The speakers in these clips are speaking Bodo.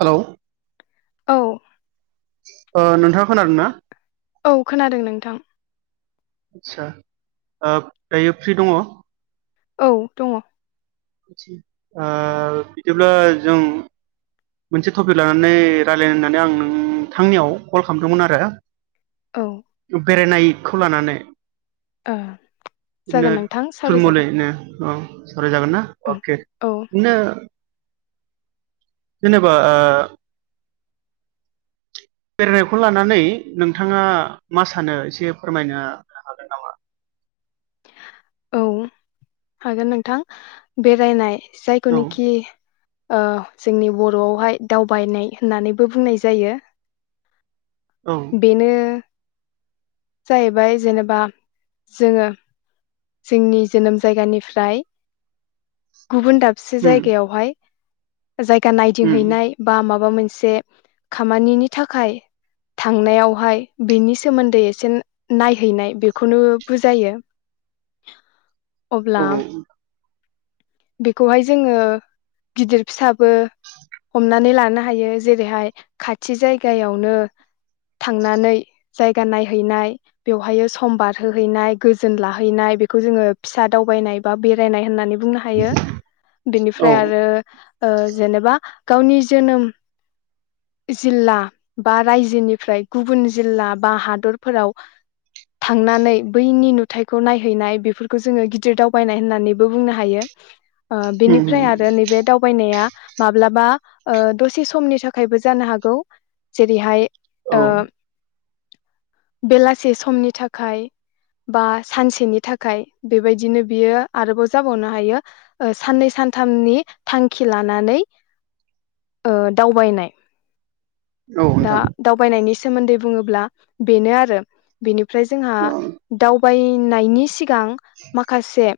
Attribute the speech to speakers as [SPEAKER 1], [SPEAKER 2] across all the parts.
[SPEAKER 1] हेल'
[SPEAKER 2] औ
[SPEAKER 1] ओ नोंथाङा खोनादोंना?
[SPEAKER 2] औ खोनादों नोंथां।
[SPEAKER 1] आदसा दायो फ्रि दङ?
[SPEAKER 2] औ दङ
[SPEAKER 1] ओ बिदिब्ला जों मोनसे टपिक लानानै रायलायनो होननानै आं नोंथांनियाव कल खालामदोंमोन आरो
[SPEAKER 2] औ
[SPEAKER 1] बेरायनायखौ लानानै बिदिनो
[SPEAKER 2] जागोन नोंथां सावरायजागोन
[SPEAKER 1] थुलमुलयैनो औ सावरायजागोन ना?
[SPEAKER 2] औ
[SPEAKER 1] अके
[SPEAKER 2] औ
[SPEAKER 1] बिदिनो जेनेबा ओ बेरायनायखौ लानानै नोंथाङा मा सानो एसे फोरमायनो हागोन नामा?
[SPEAKER 2] औ हागोन नोंथां बेरायनाय
[SPEAKER 1] औ
[SPEAKER 2] जायखौनोखि जोंनि बर'आवहाय दावबायनाय होननानैबो बुंनाय जायो
[SPEAKER 1] औ
[SPEAKER 2] बेनो जाहैबाय जेनेबा जोङो जोंनि जोनोम जायगानिफ्राय गुबुन दाबसे
[SPEAKER 1] उम
[SPEAKER 2] जायगायावहाय जायगा
[SPEAKER 1] उम
[SPEAKER 2] नायदिंहैनायहैनाय बा माबा माबा मोनसे खामानिनि थाखाय थांनायावहाय बिनि सोमोन्दै एसे नायहैनाय बेखौनो बुजायो
[SPEAKER 1] औ
[SPEAKER 2] अब्ला बेखौहाय जोङो गिदिर फिसा बो हमनानै ला हायो जेरैहाय खाथि जायगायावनो थांनानै जायगा नायहैनाय बेवहाय सम बारहोहैनाय गोजोन लाहैनाय बेखौ जोङो फिसा दावबायनाय बा बेरायनाय होननानै बुं हायो
[SPEAKER 1] औ
[SPEAKER 2] बिनिफ्राय आरो जेनेबा गावनि जोनोम जिल्ला बा रायजोनिफ्राय गुबुन जिल्ला बा हादरफोराव थांनानै बैनि नुथायखौ नायहैनाय बेफोरखौ जोङो गिदिर दावबायनाय होननानैबो बुंनो हायो ओ
[SPEAKER 1] उम
[SPEAKER 2] बिनिफ्राय
[SPEAKER 1] उम
[SPEAKER 2] आरो नैबे दावबायनाया माब्लाबा दसे समनि थाखायबो जानो हागौ जेरैहाय
[SPEAKER 1] औ
[SPEAKER 2] ओ बेलासे समनि थाखाय बा सानसेनि थाखाय बेबायदिनो बियो आरोबाव जाबावनो हायो साननै सानथामनि थांखि लानानै ओ दावबायनाय दा
[SPEAKER 1] नोंथां
[SPEAKER 2] दावबायनायनि सोमोन्दै बुङोब्ला बेनो आरो बेनि फ्राय जोंहा
[SPEAKER 1] औ
[SPEAKER 2] दाउ दावबायनायनि सि सिगां माखासे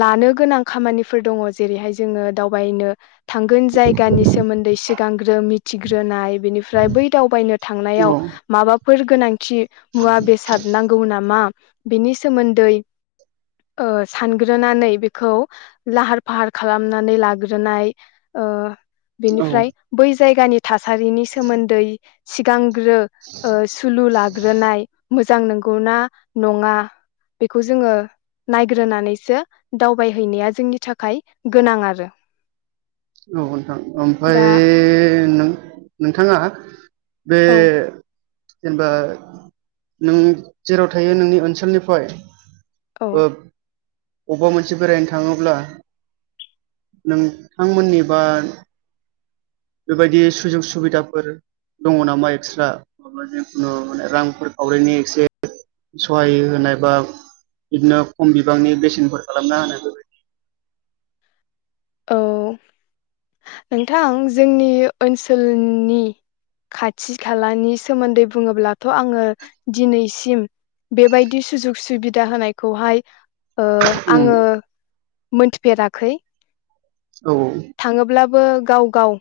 [SPEAKER 2] लानो गोनां खामानिफोर दङ जेरैहाय जोङो दावबायनो थांगोन जायगानि सोमोन्दै सिगांग्रो मिथिग्रोनाय बेनिफ्राय बै दावबायनो थांनायाव
[SPEAKER 1] औ
[SPEAKER 2] माबा फोर गोनां थि मुवा बेसाद नांगौ नामा बेनि सोमोन्दै ओ सानगोन ग्रोनानै बेखौ लाहार फाहार खालामनानै लाग्रोनाय
[SPEAKER 1] औ
[SPEAKER 2] बेनिफ्राय बै जायगानि थासारिनि सोमोन्दै सिगां सुलु लाग्रोनाय मोजां नंगौना नङा बेखौ जोङो नायग्रोनानैसो दावबायहैनाया जोंनि थाखाय गोनां आरो
[SPEAKER 1] औ नोथां ओमफ्राय
[SPEAKER 2] दा
[SPEAKER 1] नों नोंथाङा बे
[SPEAKER 2] औ
[SPEAKER 1] जेनेबा नों जेराव थायो नोंनि ओनसोलनिफाय
[SPEAKER 2] औ
[SPEAKER 1] ओ अबबा मोनसे बेरायनो थाङोब्ला नों थांमोननिबा बेबायदि सुजुग सुबिदाफोर दङ नामा? एक्सट्रा जिखुनु माने रांफोर खावरिनि एक्से सहाय होनाय बा बिदिनो खम बिबांनि बेसेनफोर खालामना होनाय बेबादि
[SPEAKER 2] औ नोंथां जोंनि ओनसोलनि खाथि खालानि सोमोन्दै बुङोब्लाथ' आङो दिनैसिम बेबायदि सुजुग सुबिदा होनायखौहाय ओ
[SPEAKER 1] उम
[SPEAKER 2] आङो मोनथिफेराखै।
[SPEAKER 1] औ औ।
[SPEAKER 2] बो गाव गाव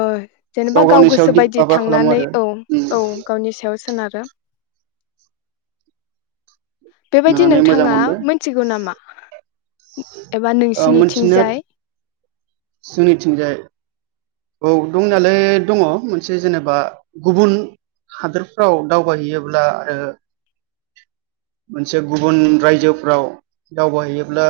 [SPEAKER 2] ओ जेनेबा गाव
[SPEAKER 1] गावनि सायाव
[SPEAKER 2] गोसो
[SPEAKER 1] दिप
[SPEAKER 2] बायदि
[SPEAKER 1] माबा खालामो
[SPEAKER 2] थांनानै
[SPEAKER 1] आरो
[SPEAKER 2] औ
[SPEAKER 1] उम
[SPEAKER 2] औ गावनि सायाव सोनारो। [unintelligible] बेबायदि
[SPEAKER 1] खोनानानै मोजां
[SPEAKER 2] नोंथाङा
[SPEAKER 1] मोनबाय
[SPEAKER 2] मिथिगौ नामा? एबा नोंसिनिथिंजाय
[SPEAKER 1] जोंनि थिंजाय औ दंनायालाय दङ मोनसे जेनेबा गुबुन हादोरफ्राव दावबायहैयोब्ला ओ मोनसे गुबुन रायजोफ्राव दावबायहैयोब्ला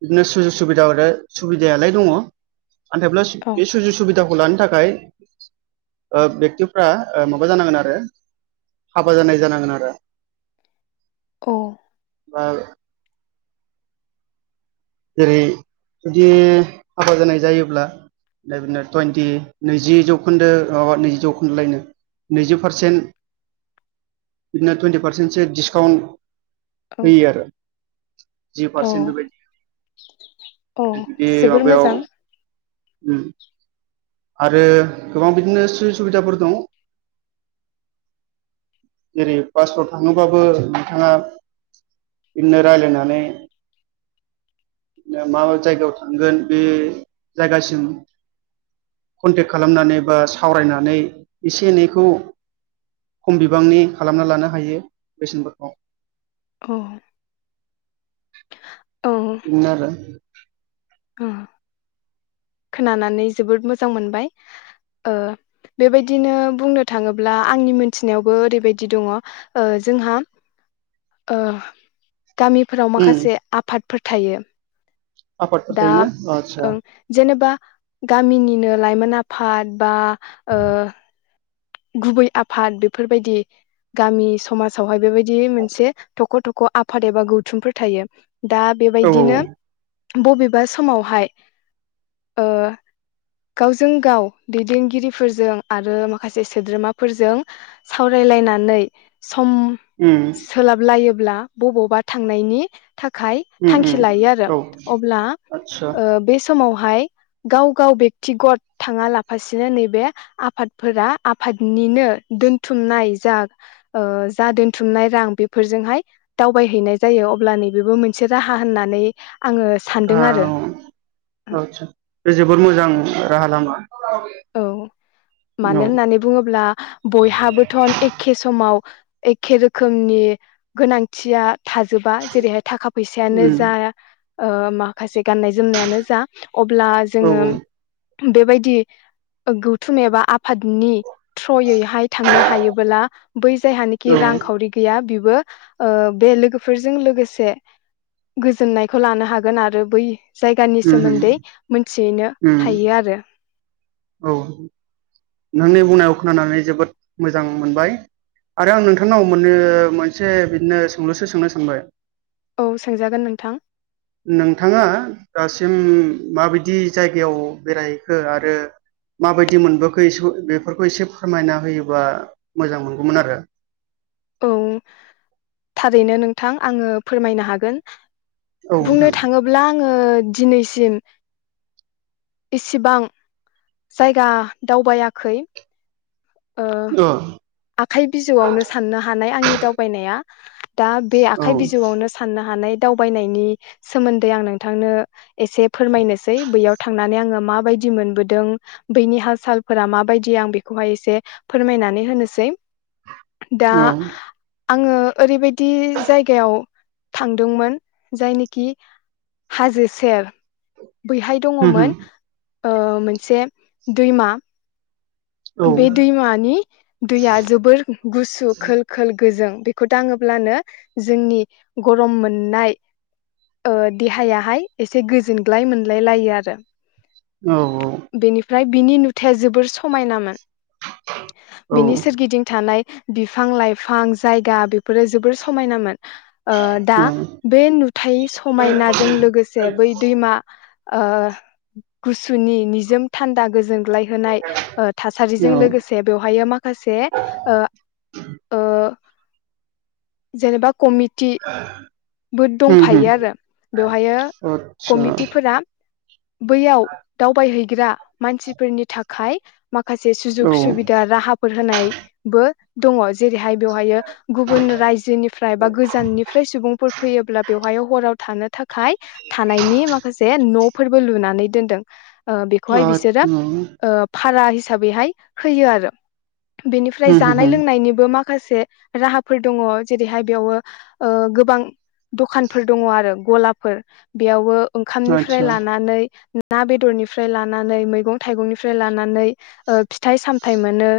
[SPEAKER 1] बिदिनो सुजुग सुबिदा [unintelligible] सुबिदायालाय दङ नाथायब्ला
[SPEAKER 2] औ
[SPEAKER 1] बे सुजग सुबिदाखौ खौ लानो थाखाय ओ बेक्तिफ्रा ओ माबा जानांगोन आरो हाबा जानाय जानांगोन आरो।
[SPEAKER 2] औ।
[SPEAKER 1] ओ जेरै जुदि हाबा जानाय जायोब्ला बिदिनो टुइन्टि नैजि जौखोन्दो माबा नैजि जौखोन्दो लायनो नैजि पारसेन्ट बिदिनो टुइन्टि पारसेन्टसो डिसकाउन्ट होयो आरो जि पारसेन्ट बेबायदि
[SPEAKER 2] अ
[SPEAKER 1] जुदि
[SPEAKER 2] जोबोर
[SPEAKER 1] माबायाव
[SPEAKER 2] मोजां।
[SPEAKER 1] उम। आरो गोबां बिदिनो सुब सुबिदाफोर दं जेरै बासफोराव थाङोबाबो नोंथाङा बिदिनो रायलायनानै मा जायगायाव थांगोन बे जायगासिम कन्टेक्ट खालामनानै बा सावरायनानै एसे एनैखौ खम बिबांनि खालामना लानो हायो बेसेनफोरखौ।
[SPEAKER 2] अ।
[SPEAKER 1] इनो आरो। [inaudible]
[SPEAKER 2] अ। खोनानानै जोबोद मोजां मोनबाय। ओ बेबायदिनो बुंनो थाङोब्ला आंनि मोनथिनायावबो ओरैबायदि दङ ओ जोंहा ओ। गामिफोराव
[SPEAKER 1] उम
[SPEAKER 2] माखासे आफाद फोथायो।
[SPEAKER 1] आफादफोर
[SPEAKER 2] दा
[SPEAKER 1] थायोना आदसा
[SPEAKER 2] ओं जेनेबा गामिनिनो लाइमोन आफाद बा ओ। गुबै आफाद बेफोरबायदि गामि समाजावहाय बेबायदि मोनसे थख' थख' आफाद एबा गौथुमफोर थायो। दा
[SPEAKER 1] औ
[SPEAKER 2] बेबायदिनो बबेबा समावहाय ओ गावजों गाव दैदेनगिरिफोरजों आरो मा खासे सोद्रोमाफोरजों सावरायलायनानै सम
[SPEAKER 1] उम
[SPEAKER 2] सोलाब लायो अब्ला बबावबा थांनायनि थाखाय
[SPEAKER 1] उम
[SPEAKER 2] थांखि
[SPEAKER 1] उम
[SPEAKER 2] लायो आरो
[SPEAKER 1] औ
[SPEAKER 2] अब्ला
[SPEAKER 1] आदसा
[SPEAKER 2] ओ बे समावहाय गाव गाव बेक्तिगत थाङा लाफासिनो नैबे आफाद फोरा‌ आफादनिनो दोनथुमनाय जा ओ‌ जा दोनथुमनाय रां बेफोरजोंहाय दावबायहैनाय जायो अब्ला नैबेबो मोनसे राहा होननानै आङो सानदों
[SPEAKER 1] औ
[SPEAKER 2] आरो
[SPEAKER 1] औ आतसा बे जोबोर मोजां राहा लामा।
[SPEAKER 2] औ मानो
[SPEAKER 1] औ
[SPEAKER 2] होननानै बुङोब्ला बयहाबोथ' एखे समाव एखे रोखोमनि गोनांथिया थाजोबा जेरैहाय थाखा फैसायानो
[SPEAKER 1] उम
[SPEAKER 2] जा ओ माखासे गाननाय जोमनायानो जा अब्ला
[SPEAKER 1] औ
[SPEAKER 2] जोङो
[SPEAKER 1] औ
[SPEAKER 2] बेबायदि गौथुम एबा आफादनि थ्रयैहाय थांनो हायोबोला बै
[SPEAKER 1] औ
[SPEAKER 2] जायहानिखि
[SPEAKER 1] उम
[SPEAKER 2] रांखावरि गैया बि बो ओ बे लोगोफोरजों लोगोसे गोजोननायखौ लानो हागोन आरो बै जायगानि
[SPEAKER 1] उम
[SPEAKER 2] सोमोन्दै मोन थियैनो
[SPEAKER 1] उम
[SPEAKER 2] हायो आरो।
[SPEAKER 1] औ। नोंनि बुंनायाव खोनानानै जोबोद मोजां मोनबाय आरो आं नोंथांनाव मोननो मोनसे बिदिनो सोंलुसो सोंनो सानबाय।
[SPEAKER 2] औ सोंजागोन नोंथां।
[SPEAKER 1] नोंथाङा दासिम माबायदि जायगायाव बेरायहैखो आरो माबायदि मोनबोखो इसे बेफोरखौ एसे फोरमायना होयोबा मोजां मोनगौमोन आरो।
[SPEAKER 2] औ थारैनो नोंथां आङो फोरमायनो हागोन।
[SPEAKER 1] औ नोंथां
[SPEAKER 2] बुंनो थाङोब्ला आङो दिनैसिम इसेबां जायगा दावबायाखै। ओ
[SPEAKER 1] औ
[SPEAKER 2] आखाइ बिजौआवनो साननो हानाय आंनि दावबायनाया। दा बे
[SPEAKER 1] औ
[SPEAKER 2] आखाइ बिजौआवनो साननो हानाय। दावबायनायनि सोमोन्दै आं नोंथांनो एसे फोरमायनोसै बैयाव थांनानै आङो मा बायदि मोनबो दों बैनि हाल सालफोरा माबायदि आं बेखौहाय एसे फोरमायनानै होनोसै। दा आङो ओरैबायदि जायगायाव थांदोंमोन जायनोखि हाजो सेर बैहाय
[SPEAKER 1] उम उम
[SPEAKER 2] दङमोन ओ मोनसे दैमा
[SPEAKER 1] औ
[SPEAKER 2] बे दैमानि दैया जोबोर गुसु खोल खोल गोजों। बेखौ दाङोब्लानो जोंनि गरम मोननाय ओ देहायाहाय एसे गोजोनग्लाय मोनलाय लायो आरो।
[SPEAKER 1] औ औ
[SPEAKER 2] फ्राय बिनि नुथाया जोबोर समायनामोन। बिनि
[SPEAKER 1] औ
[SPEAKER 2] सोरगिदिं थानाय बिफां लाइफां जायगा बे फोर जोबोर समायनोन ओ दा
[SPEAKER 1] औ
[SPEAKER 2] बे नुथाय समायनाजों लोगोसे बै दैमा ओ गुसुनि निजोम थान्दा गोजोन लायहोनाय ओ थासारिजों
[SPEAKER 1] औ
[SPEAKER 2] लोगोसे बेवहायो माखासे ओ ओ जेनेबा कमिटि बो
[SPEAKER 1] औ
[SPEAKER 2] दंफायो आरो बेवहायो
[SPEAKER 1] आदसा
[SPEAKER 2] कमिटिफोरा बैयाव दावबायहै ग्रा मानसिफोरनि थाखाय माखासे सुजुग सुबिदा राहाफोर होनाय बो दङ जेरैहाय बेवहायो गुबुन रायजोनिफ्राय बा गोजाननिफ्राय सुबुंफोर अब्ला बेवहायो हराव थानो थाख खाय थानायनि माखासे न' फोरबो लुनानै दोनदों। ओ बेखौहाय बिसोरो
[SPEAKER 1] औ आ
[SPEAKER 2] ओ फारा हि हिसाबैहाय होयो आरो। बेनिफ्राय
[SPEAKER 1] उम होम
[SPEAKER 2] जानाय
[SPEAKER 1] होम
[SPEAKER 2] लोंनायनिबो माख माखासे राहाफोर दङ जेरैहाय बेयावो ओ गोबां दखानफोर दङ आरो गलाफोर बेयावबो ओंखामनिफ्राय
[SPEAKER 1] आदसा
[SPEAKER 2] लानानै ना बेदरनिफ्राय लानानै मैगं थाइगंनिफ्राय लानानै ओ फिथाइ सामथाय मोनो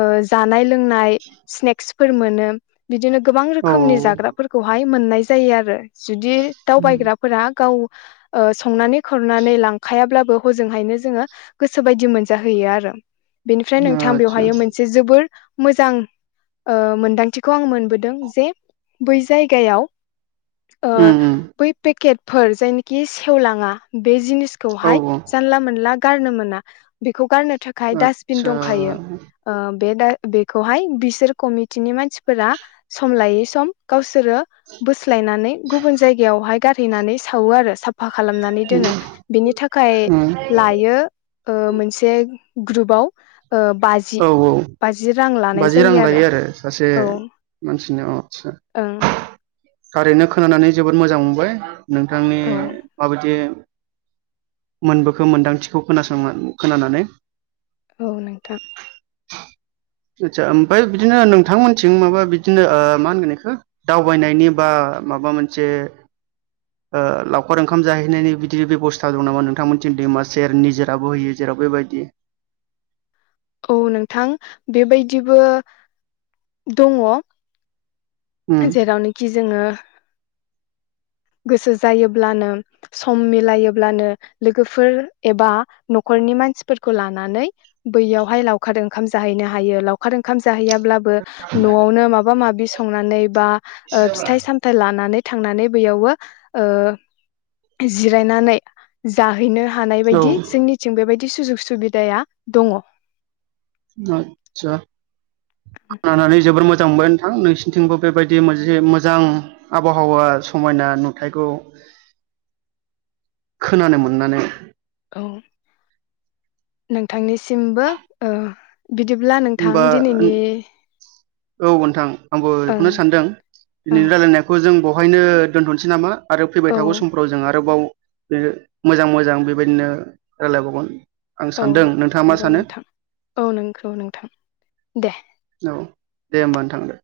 [SPEAKER 2] ओ जानाय लोंनाय स्नेक्स फोर मोनो बिदिनो गोबां
[SPEAKER 1] औ
[SPEAKER 2] रोखोमनि जाग्राफोरखौहाय मोननाय जायो आरो जुदि दावबायग्राफोरा गाव- ओ संनानै खुरनानै लांखायाब्लाबो हजोंहायनो जोङो गोसो बायदि मोनजाहैयो आरो बेनिफ्राय नोंथां
[SPEAKER 1] आदसा
[SPEAKER 2] बेवहायो मोनसे जोबोर मोजां ओ मोनदांथिखौ आं मोनबोदों जे बै जायगायाव अ
[SPEAKER 1] उम उम
[SPEAKER 2] बै पेकेट फोर जायनिखि सेवलाङा बे जिनिस खौ
[SPEAKER 1] औ
[SPEAKER 2] हाय जानला मोनला गारनो मोना बेखौ गारनो थाखाय दास्बिन
[SPEAKER 1] आदसा
[SPEAKER 2] दंखायो ओ बे दा बेखौहाय बिसोर कमिटिनि मानसिफोरा सम लायै सम गावसोरो बोस लायनानै गुबन जायगायावहाय गारहैनानै सावो आरो साब फा खालामनानै दोनो बिनि थाखाय
[SPEAKER 1] उम
[SPEAKER 2] लायो ओ मोनसे ग्रुपाव ओ बाजि
[SPEAKER 1] औ औ
[SPEAKER 2] बाजि रां लानाय
[SPEAKER 1] बाजि रां
[SPEAKER 2] जायो
[SPEAKER 1] लायो आरो सासे
[SPEAKER 2] औ
[SPEAKER 1] मानसिनि आव आस्सा
[SPEAKER 2] ओं
[SPEAKER 1] थारैनो खोनानानै जोबोद मोजां मोनबाय नोंथांनि
[SPEAKER 2] औ
[SPEAKER 1] माबायदि मोनबोखो मोनदांथिखौ खोनासं खोनानानै
[SPEAKER 2] औ नों थां
[SPEAKER 1] आतसा ओमफ्राय बिदिनो नोंथांमोनथिं माबा बिदिनो आ माहोनगोन इखो दावबायनायनि बा माबा मोनसे ओ लावखार ओंखाम जाहैनायनि बिदि बेबस्था दं नामा नोंथांमोनथिं दैमा सेर निजोरा बोहोयो जेराव बेबायदि ।
[SPEAKER 2] औ नोंथां बेबायदिबो दङ
[SPEAKER 1] उम
[SPEAKER 2] । जेरावनिखि जोङो गोसो जायोब्लानो सम मिलायोब्लानो लोगोफोर एबा न'खरनि मानसिफोरखौ लानानै बैयावहाय लावखार ओंखाम जाहैनो हायो लावखार ओंखाम जाहैयाब्लाबो नवावनो माबा माबि संनानै बा ओ फिथाय सामथाय लांनानै थांनानै बैयावबो ओ जिरायनानै जाहैनो हानाय
[SPEAKER 1] औ
[SPEAKER 2] बायदि जोंनिथिं बेबायदि बि सुजुग सुबिदाया दङ
[SPEAKER 1] आतसा खोनानानै जोबोर मोजां मोजां मोनबाय नोंथां नोंसिनिथिंबो बेबायदि मोनसे मोजां आबहावा समायना नुथायखौ खोनानो मोननानै
[SPEAKER 2] औ नोंथांनिसिमबो ओ बिदिब्ला नोंथां
[SPEAKER 1] होमबा
[SPEAKER 2] दिनैनि
[SPEAKER 1] औ नोंथां आंबो
[SPEAKER 2] ओं
[SPEAKER 1] बेखौनो सानदों
[SPEAKER 2] ओं
[SPEAKER 1] दिनैनि रायजलायनायखौ जों बर बेवहायनो दोनथ'नोसै नामा आरो फैबाय
[SPEAKER 2] औ
[SPEAKER 1] थागौ समफ्राव जों आरोबाव बे मोजां मोजां बेबायदिनो रायलायबावगोन आं
[SPEAKER 2] औ
[SPEAKER 1] सानदों नोंथाङा मा
[SPEAKER 2] नंगौ
[SPEAKER 1] सानो
[SPEAKER 2] नोंथां औ नंगौ नोंथां दे
[SPEAKER 1] औ दे होमबा नोंथां दे